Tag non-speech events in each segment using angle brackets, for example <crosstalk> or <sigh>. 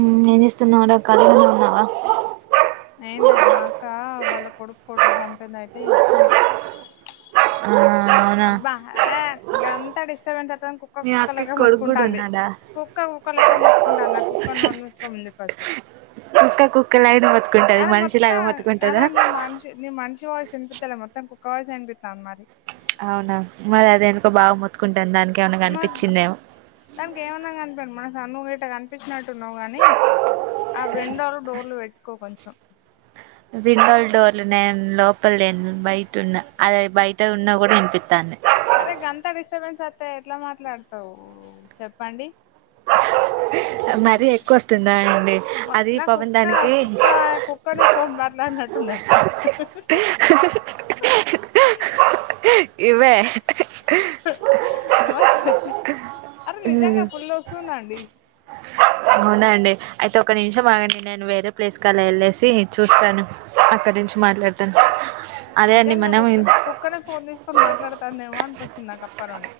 ఉమ్ ఏం జేస్తున్నావ్ రా ఖాళీగానే ఉన్నావా ఏం లేదు మా అక్క వాళ్ళ కొడుకు ఫోటోలు పంపింది అయితే జూస్తున్నా ఊ అబ్బా ఆ గంత డిస్టర్బెన్స్ అత్తంది కుక్క మీ కుక్క అక్కకి లెక్క కొడుకు కూడా మొత్తుకుంటాంది. ఉన్నాడా కుక్క కుక్క లెక్క మొత్తుకుంటాంది ఆ కుక్కను నోరుమూసుకొమ్మను జెప్పు ఫస్ట్ కుక్క కుక్క లయనే మొత్ అరే మొత్తం అలా నీ మనిషి నీ మనిషి వాయిస్ యినిపితలే మొత్తం కుక్క వాయిసే ఇనిపిత్తంది మరి అవునా మరి అది ఎందుకో బాగా మొత్తుకుంటుంది దానికి ఏమన్నా మరి కనిపించిందేమో దానికి ఏమన్నా కనపడని మన నువ్వు ఇట కనిపించినట్టున్నవు గనీ ఆ విండోలు డోర్లు బెట్టుకో కొంచెం విండోల్ డోర్లు నేను లోపల లేను బయటున్న అది బయట ఉన్న గూడా ఇనిపిత్తంది. అదే గంతా డిస్టర్బెన్స్ అత్తే ఎట్ల మాట్లాడతవ్ చెప్పండి. మరీ ఎక్కువ వస్తుందా అండి అది <inaudible> నా పాపం కుక్క దానికి కుక్క కుక్కనే ఫోన్ మట్లాడినట్టున్నది. హ్ హ్ ఇవే <inaudible> అరే నిజంగా ఫుల్ వోస్తుందండి. <inaudible> అవునండి అయితే ఒక నిమిషం ఆగండి నేను వేరే ప్లేస్ కలా యేళ్ళేసి చూస్తాను. అక్కడి నుంచి మాట్లాడతాను. అదే అండి నిజంగా మనం కుక్క కుక్కనే ఫోన్ తీసుకొని మాట్లాడతందేవో అనిపిస్తుంది నా కప్పనుండి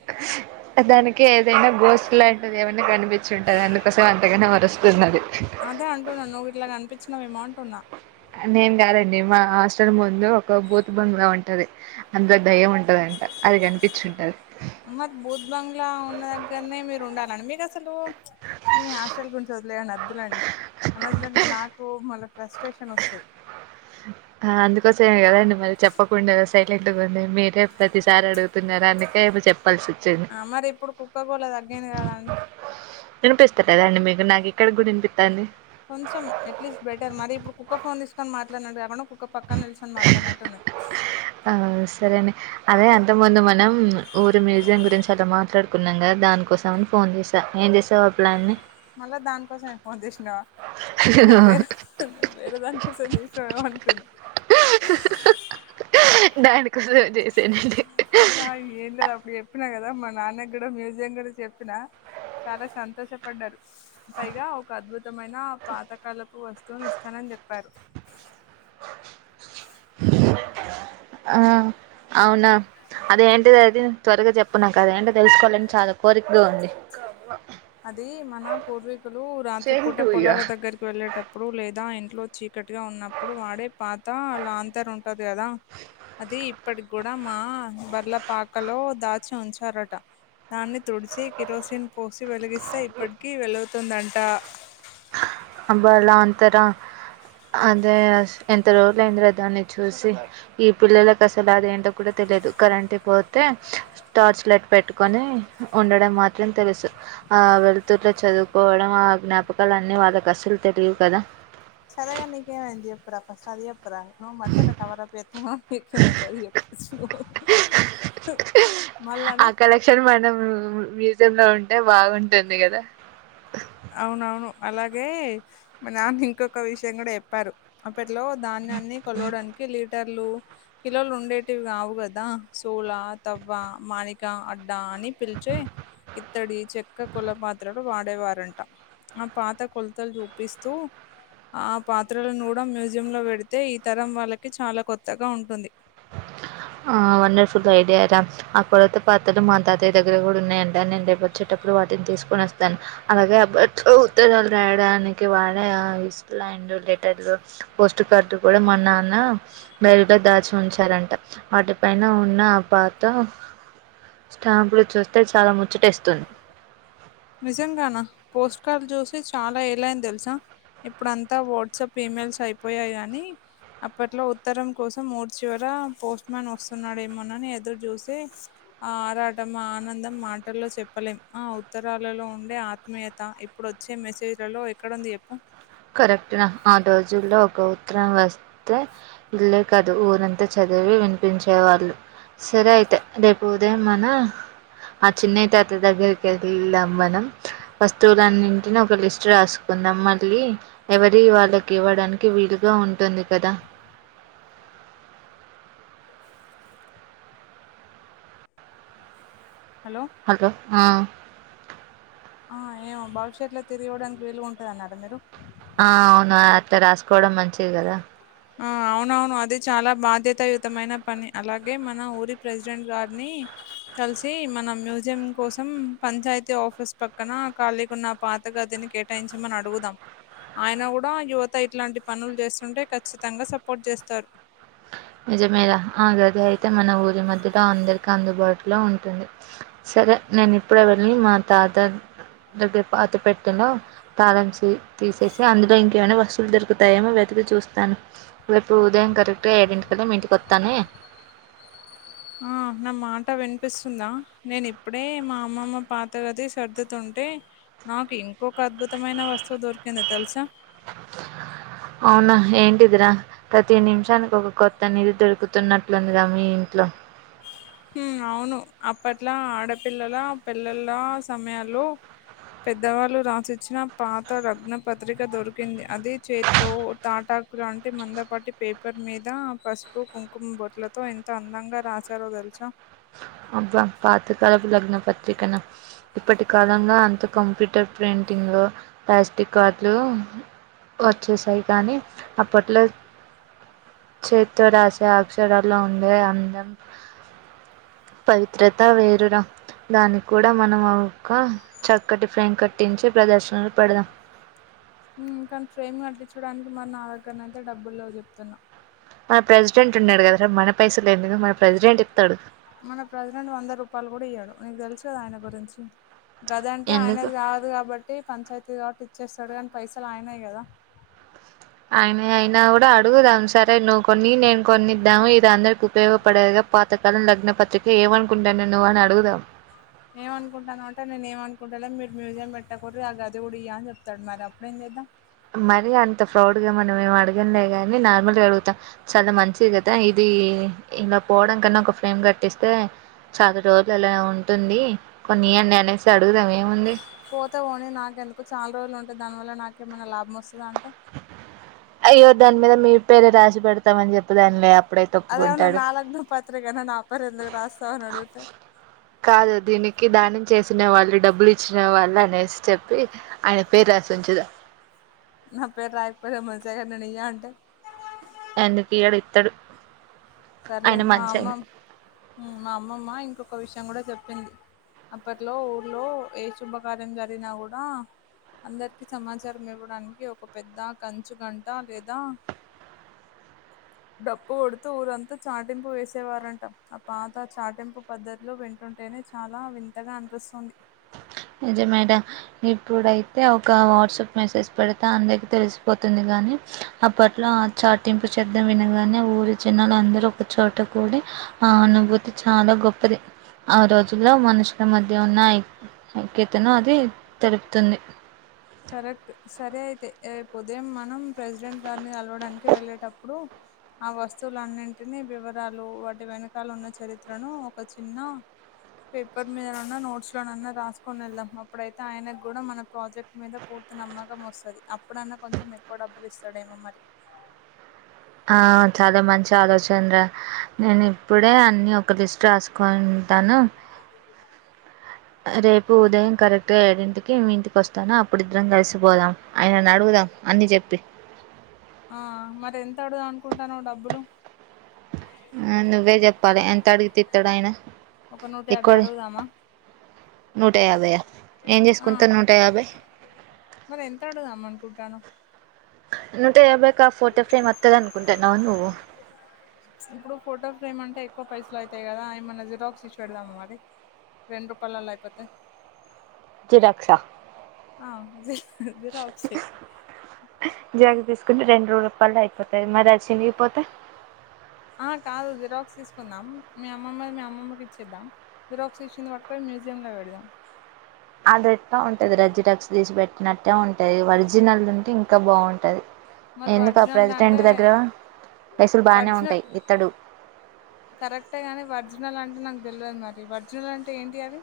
దానికి ఏదైనా గోస్ట్ లాంటిది ఏమన్న కనిపిం అది అందుకోసం అంతగనం అరుస్తున్నది. అదే అంటున్నా నువ్వు గిట్లా కనిపిచ్చినవెమో అంటున్న. నేను కాదండి మా హాస్టల్ ముందు ఒక బూత్ బంగ్లా ఉంటది. అందుల దయ్యం ఉంటదంట అది కనిపిచ్చిఉంటది. మరి బూత్ బంగ్లా ఉన్న దగ్గరనే మీరు ఉండాలండి మీకు అసలు మీ హాస్టల్ గురించి ఒదిలెయండి. అద్దులేండి అనవసరంగా నాకు మళ పస్ట్రేషన్ వోస్తది. అందుకోసమే కదండి మరి చెప్పకుండా సైలెంట్ గా ఉంది మీరే ప్రతిసారి అడుగు చెప్తున్నారా అందుకే ఇపుడు చెప్పాల్సి వచ్చింది ఆ మరి ఇప్పుడు కుక్క గోళ తగ్గింది. కదండీ. వినిపిస్త కదండి మీకు నాకు ఇక్కడికి గూడ వినిపితాంది. కొంచెం ఎట్లీస్ట్ బెటర్ మరి ఇప్పుడు కుక్క ఫోన్ తీసుకొని మాట్లాడినట్టు కాకుండా ఒక పక్కన నిల్చొని మాట్లాడినట్టు ఉన్నది. ఆ సరే అండి. అదే అంతకు ముందు మనం ఊరు మ్యూజియం గురించి అలా మాట్లాడుకున్నాం గదా దాని కోసం అని ఫోన్ చేసిన ద ఎంజేసావు ఆ ప్లాన్ నీ మళ్ళా దానికోసమే ఫోన్ జేశీనవ నివ్వే వేరు వేరే దానికోసం చేసినవేమో అనుకున్న. దానికోసమే చేసానండి. ఆ ఏం లేదు అప్పుడు జెప్పినా గదా మా నాన్న గూడా మ్యూజియం కూడా చెప్పినా చాలా సంతోషపడ్డరు. పైగా ఒక అద్భుతమైన పాతకాలపు వస్తువుని ఇస్తానని జెప్పారు. <inaudible> ఆ అవునా! అదేంటి అది త్వరగా జెప్పు నాకది ఏంటిది తెలుసుకోవాలని చాలదు అది మన పూర్వీకులు రాత్రి సేమ్ పూట టు పొలాల యూ. దగ్గరికి వెళ్ళేటప్ ప్పుడు లేదా ఇంట్లో చీకటిగా ఉన్నప్పుడు వాడే పాత లాంతర్ ఉంటది కదా, అది ఇప్పటికి గుడ్ డ మా బర్ల పాకలో దాచి ఉంచారట, దాన్ని తుడిచి కిరోసిన్ పోసి వెలిగిస్తే ఇప్పటికి వెలుతుందంట. అబ్బా లాంతర? అదే అస్ ఎంత రోజుల అయిందిలే దాన్ని చూసి, ఈ పిల్లల కసలు అదేంటో కూడ తెలియదు కరెంట్ పో తే టార్చ్ లైట్ పెట్టుకొని ఉండడం మాత్రం తెలుసు. ఆ వెళుతుర్ల చదువుకోవడం, ఆ జ్ఞాపకాలు అన్ని వాళ్ళకి అస్సలు తెలివు కదా. సరేగాని నీకేమైంది చెప్పురా, ఫస్ట్ అది చెప్ పర మనం మంచిగనే కవరా పేత ఆ కలెక్షన్ మనం మ్యూజియం లో ఉంటే బాగుంటుంది కదా. అవునవును అలాగే మా నాన్న ఇంకొక విషయం కూడా చెప్పారు. అప్పట్లో ధాన్యాన్ని కొలవడానికి లీటర్లు కిలోలు ఉండేటివి కావు కదా. సూల, తవ్వ, మాణిక, అడ్డా అని పిలిచే ఇత్తడి, చెక్క, కుల పాత్రలు వాడేవారం ఆ పాత కొలతలు చూపిస్తూ ఆ పాత్రలను కూడా మ్యూజియం లో పెడితే, ఈ తరం వాళ్ళకి చాలా కొత్తగా ఉంటుంది. ఆ వండర్ఫుల్ ఐడియారా. ఆ కొలత పాత్రలు మా తాతయ్య దగ్గర గుడ ఉన్నయంట, నేను రేపు వచ్చేటప్పుడు వాటిని తీసుకొని వస్తాను. అలాగే అబట్లో ఉత్తరాలు రాయడానికి వాడే ఆ ఇస్తులాండ్ లెటర్లు పోస్టు కార్డు కూడా మా నాన్న బేరుగా దాచి ఉంచారంట. వాటిపైన ఉన్న ఆ పాత స్టాంపులు చూస్తే చాలా ముచ్చటేస్తుంది. నిజంగానా పోస్ట్ కార్లు చూసి చాలా ఏలాయింది తెలుసా? ఇప్పుడంతా వాట్సాప్, ఇమెయిల్స్ అయిపోయాయి గాని అప్పట్లో ఉత్తరం కోసం రోడ్ చివర పోస్ట్ మన్ వస్తున్నాడేమోనని ఎదురు చూసే ఆ ఆరాటం ఆనందం మాటల్లో చెప్పలేం. ఆ అవు ఉత్తరాలలో ఉండే ఆత్మీయత, ఇప్పుడు వచ్చే మెసేజ్లలో ఎక్కడుంది చెప్పు? కరెక్ట్ రా ఆ రోజుల్లో ఒక ఉత్తరం వస్తే ఇల్లే కాదు ఊరంతా చదివి వినిపించే వాళ్ళు. సరే అయితే రేపు ఉదయం మన ఆ చిన్నయి తాత దగ్గరికి ఎళ్దాం మనం. వస్తువులన్నింటిని ఒక లిస్ట్ రాసుకుందాం, మళ్ళీ ఎవరి వాళ్లకి ఇవ్వడానికి వీలుగా ఉంటుంది కదా. హలో హలో ఆ ఆ ఏమో భవిష్యత్లో తిరిగి ఇవ్వడానికి వీలుగ ఉంటది అన్నారా మీరు? ఆ అవునా అట్ల రాసుకోవడం మంచిది కదా. ఆ అవునవును అది చాలా బాధ్యతాయుతమైన పని, అలాగే మన ఊరి ప్రెసిడెంట్ గారిని కలిసి మన మ్యూజియం కోసం పంచాయతీ ఆఫీస్ పక్కన ఖాళీగున్న పాత గదిని కేటాయించమని అడుగుదాం, ఆయన గుడా యువత ఇట్లాంటి పనులు చేస్తుంటే ఖచ్చిత్ తంగా సపోర్ట్ చేస్తారు. నిజమేర ఆ గది అయితే మన ఊరి మధ్యలో అందరికి అందుబాటులో ఉంటుంది. సరే నేను ఇప్పుడే వెళ్ళి మా తాత దగ్గర పాత పెట్టెలో తాళం చేయి తీసేసి అందులో ఇంకేమైనా వస్తు వులు దొరుకుతాయేమో వెతికి చూస్తాను రేపు ఉదయం కరెక్ట్గ ఏడింటికల్లా మీ ఇంటికి వస్తానే ఆ నా మాట వినిపిస్తుందా నేను ఇప్పుడే మా అమ్మమ్మ పాత గది సర్దుతుంటే నాకు ఇంకొక అద్భుతమైన వస్తువు దొరికింది తెలుసా అవునా ఏంటిదిరా ప్రతి నిమిషానికి ఒక కొత్త నిధి దొరుకుతున్నట్లుందిగా మీ ఇంట్లో అవును అప్పట్లా ఆడపిల్లల పెళ్లిళ్ల సమయాల్లో పెద్దవాళ్ళు రాసిచ్చిన పాత లగ్న పత్రిక దొరికింది అది చేతితో తాటా లాంటి మందపాటి పేపర్ మీద పసుపు కుంకుమ బోట్లతో ఎంత అందంగా రాసారో తెలుస సా అబ్బా పాతకాలపు లగ్నపత్రికనా ఇప్పటి కాలంలో అంత కంప్యూటర్ ప్రింటింగ్ ప్లాస్టిక్ కార్డ్లు వచ్చేసాయి కానీ అప్పట్లో చేతితో రాసే అక్షరాల్లో ఉండే అందం పవిత్రత వేరురా దానికి కూడా మనం ఒక్క చక్కటి ఫ్రేమ్ కట్టించి ప్రదర్శనలో పెడదాం కానీ ఫ్రేమ్ కట్లించడానికి మరి నా దగ్గరనయితే డబ్బులు లేవు చెప్తున్నా మన ప్రెసిడెంట్ ఉన్నడు కదరా మన పైసలు ఎందుకు మన ప్రెసిడెంట్ ఇత్తడు మన ప్రెసిడెంట్ వంద రూపాయలు కూడ ఇయ్యడు నీకు తెలుసు కదా ఆయన గురించి గదంటే ఎందుకు ఆయనది కాదు కాబట్టి పంచాయతీ కాబట్టి ఇచ్చేస్తడు కానీ పైసలు ఆయనయి కదా ఆయనయి అయినా కూడా అడుగుదాం సరే నువ్వు కొన్ని నేను కొన్నిద్దాము ఇది అందరికి ఉపయోగపడేదే పాతకాలం లగ్న పత్రిక ఏమనుకుంటన్నవు నువ్వు అని అడుగుదాం. ఏమనుకుంటానవు అంటే నేను ఏమనుకుంటలే మీరు మ్యూజియం పెట్టకుర్రి ఆ గది కూడ ఇయ్య అని చెప్తడు మరి అప్పుడేం చేద్దాం మరి అంత ఫ్రౌడ్గా మనమేం అడగంలే గాని నార్మల్గ అడుగుతం చాలా మంచిది కదా ఇది ఇలా పోవడం కన్నా ఒక ఫ్రేమ్ కట్టిస్తే చాలా రోజులు అలా ఉంటుంది కొన్ని ఇయ్యండి అనేసి అడుగుదాం ఏముంది పోతే పోనీ నాకెందుకు చాలా రోజులు ఉంటె దానివల్ల నాకేమైనా లాభం వస్తదా అంటే అయ్యో దాని మీద మీ పేరే రాసి పెడతమని చెప్పుదాంలే అప్పుడైతే అదేమన్న ఒప్పుకుంటాడు నా లగ్నపత్రికనా నా పేరు ఎందుకు రాస్తవని అడుగుతే కాదు దీనికి దానం చేసిన వాళ్ళు డబ్బులు ఇచ్చిన వాళ్ళు అనేసి చెప్ ప్పి ఆయన పేరు రాసి ఉంచుదాం నా పేరు రాయకపోయిన మంచిదే కానీ నేనియ్య అంటే ఎందుకియ్యడు ఇత్తడు సరలే ఆయన మా మంచి ఆయన అమ్మమ్ ఉ మా అమ్మమ్మ ఇంకొక విషయం కూడా చెప్పింది అప్పట్లో ఊర్లో ఏ శుభకార్యం జరిగినా కూడా అందరికి సమాచారం ఇవ్వడానికి ఒక పెద్ద కంచుగంట లేదా డప్పు కొడుతూ ఊరంత చాటింపు వేసేవారంట ఆ పాత చాటింపు పద్ధతిలో వింటుంటేనే చాలా వింతగా అనిపిస్తుంది నిజమేరా ఇప్పుడైతే ఒక వాట్సప్ మెసేజ్ పెడితే అందరికి తెలిసిపోతుంది గాని అప్పట్లో ఆ చాటింపు శబ్దం వినగానే ఊరి జనాలు అందరు ఒక చోట కూడి ఆ అనుభూతి చాలా గొప్పది ఆ రోజుల్లో మనుషుల మధ్య ఉన్నాయి సంకేతన అది తెలుపుతుంది కరెక్ట్ సరే అయితే రేపు ఉదయం మనం ప్రెసిడెంట్ గారిని కలవడానికి వెళ్ళేటప్పుడు ఆ వస్తువులు అన్నింటినీ వివరాలు వాటి వెనకాల ఉన్న చరిత్రను ఒక చిన్న పేపర్ మీదనన్నా నోట్స్‌లోనన్నా రాసుకొని ఎళ్దాం అప్పుడైతే ఆయనకు కూడా మన ప్రాజెక్ట్ మీద పూర్తి నమ్మకం వస్తది అప్పుడన్నా కొంచెం ఎక్కువ డబ్బులు ఇస్తాడేమో మరి ఆ చాలా మంచి ఆలోచన రా నేను ఇప్పుడే అన్నీ ఒక లిస్ట్ రాసుకుంటాను రేపు ఉదయం కరెక్ట్‌గా ఏడింటికి మీ ఇంటికి వస్తాను అప్పుడు ఇద్దరం కలిసిపోదాం ఆయనని అడుగుదాం అని చెప్పి ఆ మరి ఎంత అడుగుదాం అనుకుంటాన్నావ్ డబ్బులు ఆ నువ్వే చెప్పాలే ఎంత అడిగితే ఇత్తాడు ఆయన ఒక నూట ఎక్కువ యాభై అడుగుదామా నూట యాభై ఏం ఆ చేసుకుంటా నూట యాభై మరి ఎంత అడుగుదాం అనుకుంటానావ్ నూట యాభై కా ఫోటో ఫ్రేమ్ అత్తది అనుకుంటున్నవా నువ్వు ఇప్పుడు ఫోటో ఫ్రేమ్ అంటే ఎక్కువ పైసలు అవుతాయి కదా ఏమైనా జిరాక్స్ ఇచ్చి పెడదామా మరి రెండు రూపాయలలో అయిపోతాయి జిరాక్సా ఆ జి జిరాక్సే జిరాక్స్ తీసుకుంటే రెండు రూపాయల్లో అయిపోతయి మరి అది చినిగిపోతే ఆ కాదు జిరాక్స్ తీసుకుందాం మీ అమ్మమ్మది మీ అమ్మమ్మకి ఇచ్చేద్దాం జిరాక్స్ ఇచ్చింది పట్టుకొని మ్యూజియంలో పెడదాం అదెట్ట ఉంటదిరా జిరాక్స్ తీసి పెట్టినట్టే ఉంటది ఒరిజినల్‌ది ఉంటే ఇంకా బాగుంటది మరి ఎందుకు ఆ ఒరిజినల్ది ప్రెసిడెంట్ అంటే దగ్గర పైసల్ బాగానే ఒరిజినల్ ఉంటాయి ఇతడు కరెక్టే కానీ ఒరిజినల్ అంటే నాకు తెలియదు మరి ఒరిజినల్ అంటే ఏంటి అది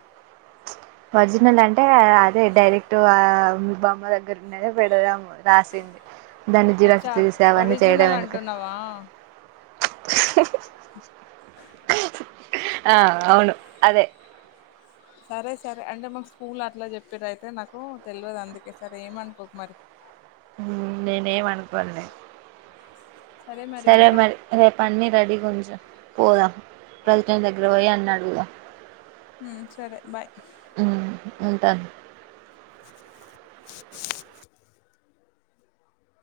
ఒరిజినల్ అంటే అదే డైరెక్ట్ ఆ మీ బామ్మ దగ్గర ఉండేది పెడదాము రాసింది దాన్ని జిరాక్స్ అచ్చా తీసి అవన్నీ చేయడం ఒరిజినల్ ఎందుకు అంటున్నావా ఆ అవును అదే సరే సరే అంటే మాకు స్కూల్లో అట్లా చెప్పిరు అయితే నాకు తెలువదు అందుకే సరే ఏమనుకోకు మరి ఉమ్మ్ నేనేమి అనుకోనులే సరే మరి రేపు అన్నీ రెడీగా ఉంచు పోదాం ప్రెసిడెంట్ దగ్గర పోయి అని అడుగుదాం ఉమ్మ్ సరే బాయ్ ఉమ్మ్ ఉంటాను <inaudible>